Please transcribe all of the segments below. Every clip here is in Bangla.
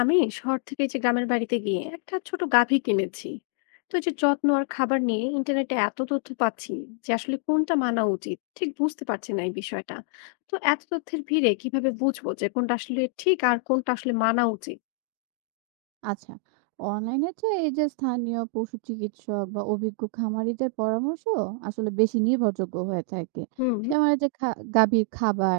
আমি শহর থেকে এই যে গ্রামের বাড়িতে গিয়ে একটা ছোট গাভী কিনেছি। তো এই যে যত্ন আর খাবার নিয়ে ইন্টারনেটে এত তথ্য পাচ্ছি যে আসলে কোনটা মানা উচিত ঠিক বুঝতে পারছি না এই বিষয়টা। তো এত তথ্যের ভিড়ে কিভাবে বুঝবো যে কোনটা আসলে ঠিক আর কোনটা আসলে মানা উচিত? আচ্ছা, অনলাইনে তো এই যে স্থানীয় পশু চিকিৎসক বা অভিজ্ঞ খামারিদের পরামর্শ আসলে বেশি নির্ভরযোগ্য হয়ে থাকে। হুম, যেমন এই যে গাভীর খাবার,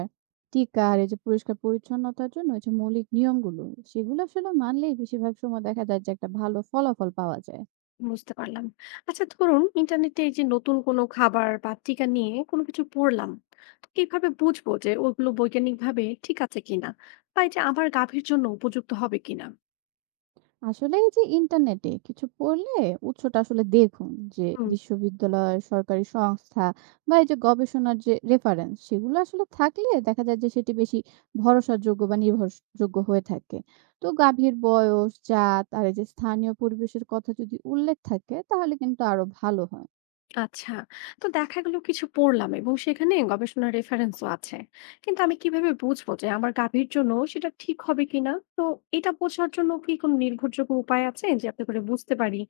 টিকা আর এই যে পরিষ্কার পরিচ্ছন্নতার জন্য এই যে মৌলিক নিয়মগুলো, সেগুলো আসলে মানলেই বেশিরভাগ সময় দেখা যায় যে একটা ভালো ফলাফল পাওয়া যায়। বুঝতে পারলাম। আচ্ছা ধরুন, ইন্টারনেটে এই যে নতুন কোনো খাবার বা টিকা নিয়ে কোনো কিছু পড়লাম, তো কিভাবে বুঝবো যে ওগুলো বৈজ্ঞানিক ভাবে ঠিক আছে কিনা বা এই যে আমার গাভীর জন্য উপযুক্ত হবে কিনা? আসলে এই যে ইন্টারনেটে কিছু পড়লে উৎসটা আসলে দেখুন যে বিশ্ববিদ্যালয়, সরকারি সংস্থা বা এই যে গবেষণার যে রেফারেন্স সেগুলো আসলে থাকলে দেখা যায় যে সেটি বেশি ভরসাযোগ্য বা নির্ভরযোগ্য হয়ে থাকে। তো গাভীর বয়স, জাত আর এই যে স্থানীয় পরিবেশের কথা যদি উল্লেখ থাকে তাহলে কিন্তু আরো ভালো হয়। আচ্ছা, তো দেখা গেল কিছু পড়লাম এবং সেখানে গবেষণার রেফারেন্সও আছে, কিন্তু আমি কিভাবে বুঝবো যে আমার গাভীর জন্য সেটা ঠিক হবে কিনা? তো এটা বোঝার জন্য কি কোনো নির্ভরযোগ্য উপায় আছে, যে যাতে করে বুঝতে পারি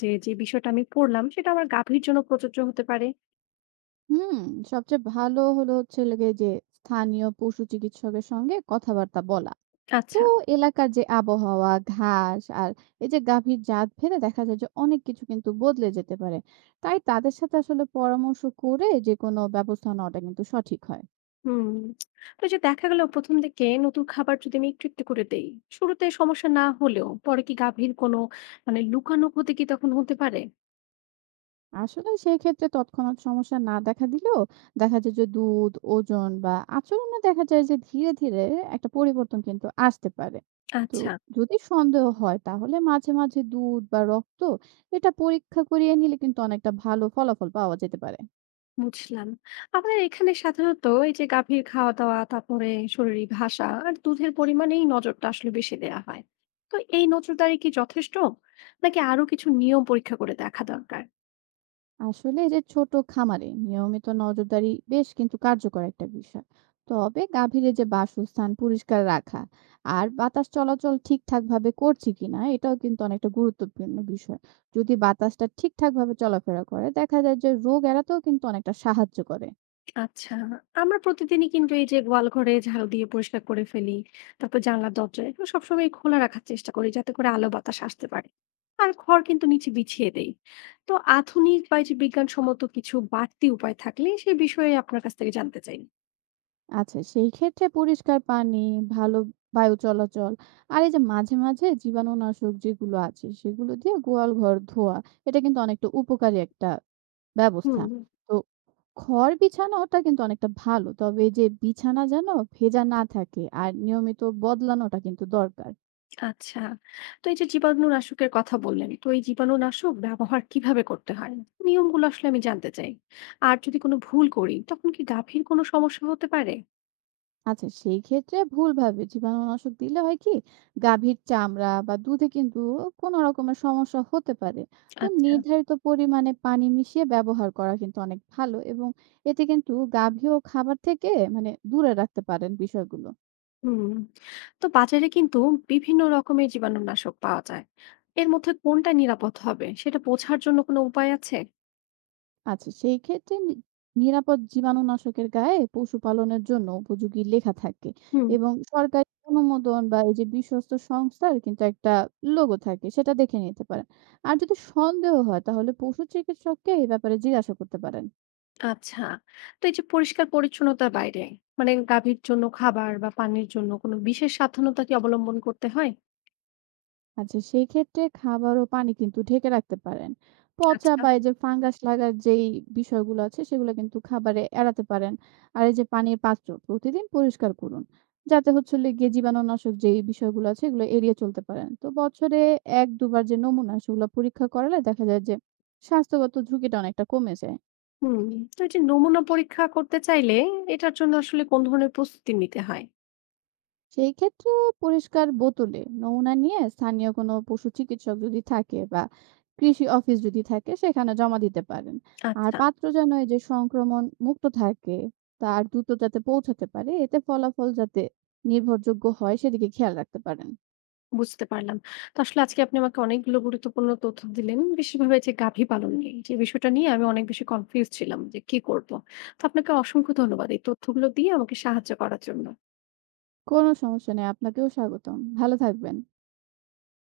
যে যে বিষয়টা আমি পড়লাম সেটা আমার গাভীর জন্য প্রযোজ্য হতে পারে? হুম, সবচেয়ে ভালো হলো যে স্থানীয় পশু চিকিৎসকের সঙ্গে কথাবার্তা বলা। তো আচ্ছা। এলাকার যে আবহাওয়া, ঘাস আর এই যে গাভীর জাত ভেদে দেখা যায় যে অনেক কিছু কিন্তু বদলে যেতে পারে। তাই তাদের সাথে আসলে পরামর্শ করে যে কোনো ব্যবস্থা নেওয়াটা কিন্তু সঠিক হয়। হুম। তো এই যে দেখা গেল, প্রথম দিকে নতুন খাবার যদি আমি একটু একটু করে দেই, শুরুতে সমস্যা না হলেও পরে কি গাভীর কোনো মানে লুকানো ক্ষতি কি তখন হতে পারে? আসলে সেই ক্ষেত্রে তৎক্ষণাৎ সমস্যা না দেখা দিলেও দেখা যায় যে দুধ, ওজন বা আচরণে দেখা যায় যে ধীরে, ধীরে একটা পরিবর্তন কিন্তু আসতে পারে। তো আচ্ছা, যদি সন্দেহ হয় তাহলে মাঝে, মাঝে দুধ বা রক্ত এটা পরীক্ষা করিয়ে নিলে কিন্তু অনেকটা ভালো ফলাফল পাওয়া যেতে পারে। বুঝলাম। আমাদের এখানে সাধারণত এই যে গাভীর খাওয়া-দাওয়া, তারপরে শরীরী ভাষা আর দুধের পরিমাণেই নজরটা আসলে বেশি দেয়া হয়। তো এই নজরদারি কি যথেষ্ট? নাকি আরো কিছু নিয়ম পরীক্ষা করে দেখা দরকার? আসলে এই যে ছোট খামারে নিয়মিত নজরদারি বেশ কিন্তু কার্যকর একটা বিষয়। তবে গাভীর এই যে বাসস্থান পরিষ্কার রাখা আর বাতাস চলাচল ঠিকঠাক ভাবে করছে কিনা এটাও কিন্তু অনেকটা গুরুত্বপূর্ণ বিষয়। যদি বাতাসটা ঠিকঠাক ভাবে চলাফেরা করে দেখা যায় যে রোগ এড়াতেও কিন্তু অনেকটা সাহায্য করে। আচ্ছা, আমরা প্রতিদিনই কিন্তু এই যে গোয়াল ঘরে ঝাড়ু দিয়ে পরিষ্কার করে ফেলি। তারপর জানলা দরজা এগুলো সবসময় খোলা রাখার চেষ্টা করি যাতে করে আলো বাতাস আসতে পারে। আর খড় কিন্তু নিচে বিছিয়ে দেই। তো আধুনিক বা এই যে বিজ্ঞানসম্মত কিছু বাড়তি উপায় থাকলে সে বিষয়ে আপনার কাছ থেকে জানতে চাই। আচ্ছা সেই ক্ষেত্রে পরিষ্কার পানি, ভালো বায়ু চলাচল আর এই যে মাঝে মাঝে জীবাণুনাশক যেগুলো আছে সেগুলো দিয়ে গোয়াল ঘর ধোয়া, এটা কিন্তু অনেকটা উপকারী একটা ব্যবস্থা। হুম। তো খড় বিছানোটা কিন্তু অনেকটা ভালো। তবে এই যে বিছানা যেন ভেজা না থাকে আর নিয়মিত বদলানোটা কিন্তু দরকার। আচ্ছা। তো এই যে জীবাণুনাশকের কথা বললেন, তো এই জীবাণুনাশক ব্যবহার কিভাবে করতে হয়? নিয়মগুলো আসলে আমি জানতে চাই। আর যদি কোনো ভুল করি তখন কি গাভীর কোনো সমস্যা হতে পারে? আচ্ছা সেই ক্ষেত্রে ভুলভাবে জীবাণুনাশক দিলে হয় কি গাভীর চামড়া বা দুধে কিন্তু কোনো রকমের সমস্যা হতে পারে। তো আচ্ছা। নির্ধারিত পরিমাণে পানি মিশিয়ে ব্যবহার করা কিন্তু অনেক ভালো এবং এতে কিন্তু গাভী ও খাবার থেকে মানে দূরে রাখতে পারেন বিষয়গুলো। হুম। তো বাজারে কিন্তু বিভিন্ন রকমের জীবাণুনাশক পাওয়া যায়। এর মধ্যে কোনটা নিরাপদ হবে সেটা বোঝার জন্য কোনো উপায় আছে? আচ্ছা সেই ক্ষেত্রে নিরাপদ জীবাণুনাশকের গায়ে পশুপালনের জন্য উপযোগী লেখা থাকে হুম। এবং সরকারি অনুমোদন বা এই যে বিশ্বস্ত সংস্থার কিন্তু একটা লোগো থাকে সেটা দেখে নিতে পারেন। আর যদি সন্দেহ হয় তাহলে পশু চিকিৎসককে এই ব্যাপারে জিজ্ঞাসা করতে পারেন। আচ্ছা। তো এই যে পরিষ্কার পরিচ্ছন্নতার বাইরে মানে গাভীর জন্য খাবার বা পানির জন্য কোনো বিশেষ সাবধানতা কি অবলম্বন করতে হয়? আচ্ছা, সেই ক্ষেত্রে খাবার ও পানি কিন্তু ঢেকে রাখতে পারেন। পচা আচ্ছা। বা এই যে ফাঙ্গাস লাগার যেই বিষয়গুলো আছে সেগুলো কিন্তু খাবারে এড়াতে পারেন। আর এই যে পানির পাত্র প্রতিদিন পরিষ্কার করুন। যাতে হচ্ছে হলো গিয়ে জীবাণুনাশক যেই বিষয়গুলো আছে এগুলো এড়িয়ে চলতে পারেন। তো বছরে ১-২ বার যে নমুনা সেগুলো পরীক্ষা করালে দেখা যায় যে স্বাস্থ্যগত ঝুঁকিটা অনেকটা কমে যায়। হুম, তো এই যে নমুনা পরীক্ষা করতে চাইলে এটার জন্য আসলে কোন ধরনের প্রস্তুতি নিতে হয়? সেই ক্ষেত্রে পরিষ্কার বোতলে নমুনা নিয়ে স্থানীয় কোনো পশু চিকিৎসক যদি থাকে বা কৃষি অফিস যদি থাকে সেখানে জমা দিতে পারেন। আর আচ্ছা, পাত্র যেন এই যে সংক্রমণ মুক্ত থাকে, তার দ্রুত যাতে পৌঁছাতে পারে, এতে ফলাফল যাতে নির্ভরযোগ্য হয় সেদিকে খেয়াল রাখতে পারেন। বুঝতে পারলাম। তো আসলে আজকে আপনি আমাকে অনেকগুলো গুরুত্বপূর্ণ তথ্য দিলেন। বিশেষভাবে যে গাভী পালন নিয়ে, যে বিষয়টা নিয়ে আমি অনেক বেশি কনফিউজড ছিলাম যে কি করব। তো আপনাকে অসংখ্য ধন্যবাদ এই তথ্যগুলো দিয়ে আমাকে সাহায্য করার জন্য। কোনো সমস্যা নেই, আপনাকেও স্বাগতম, ভালো থাকবেন।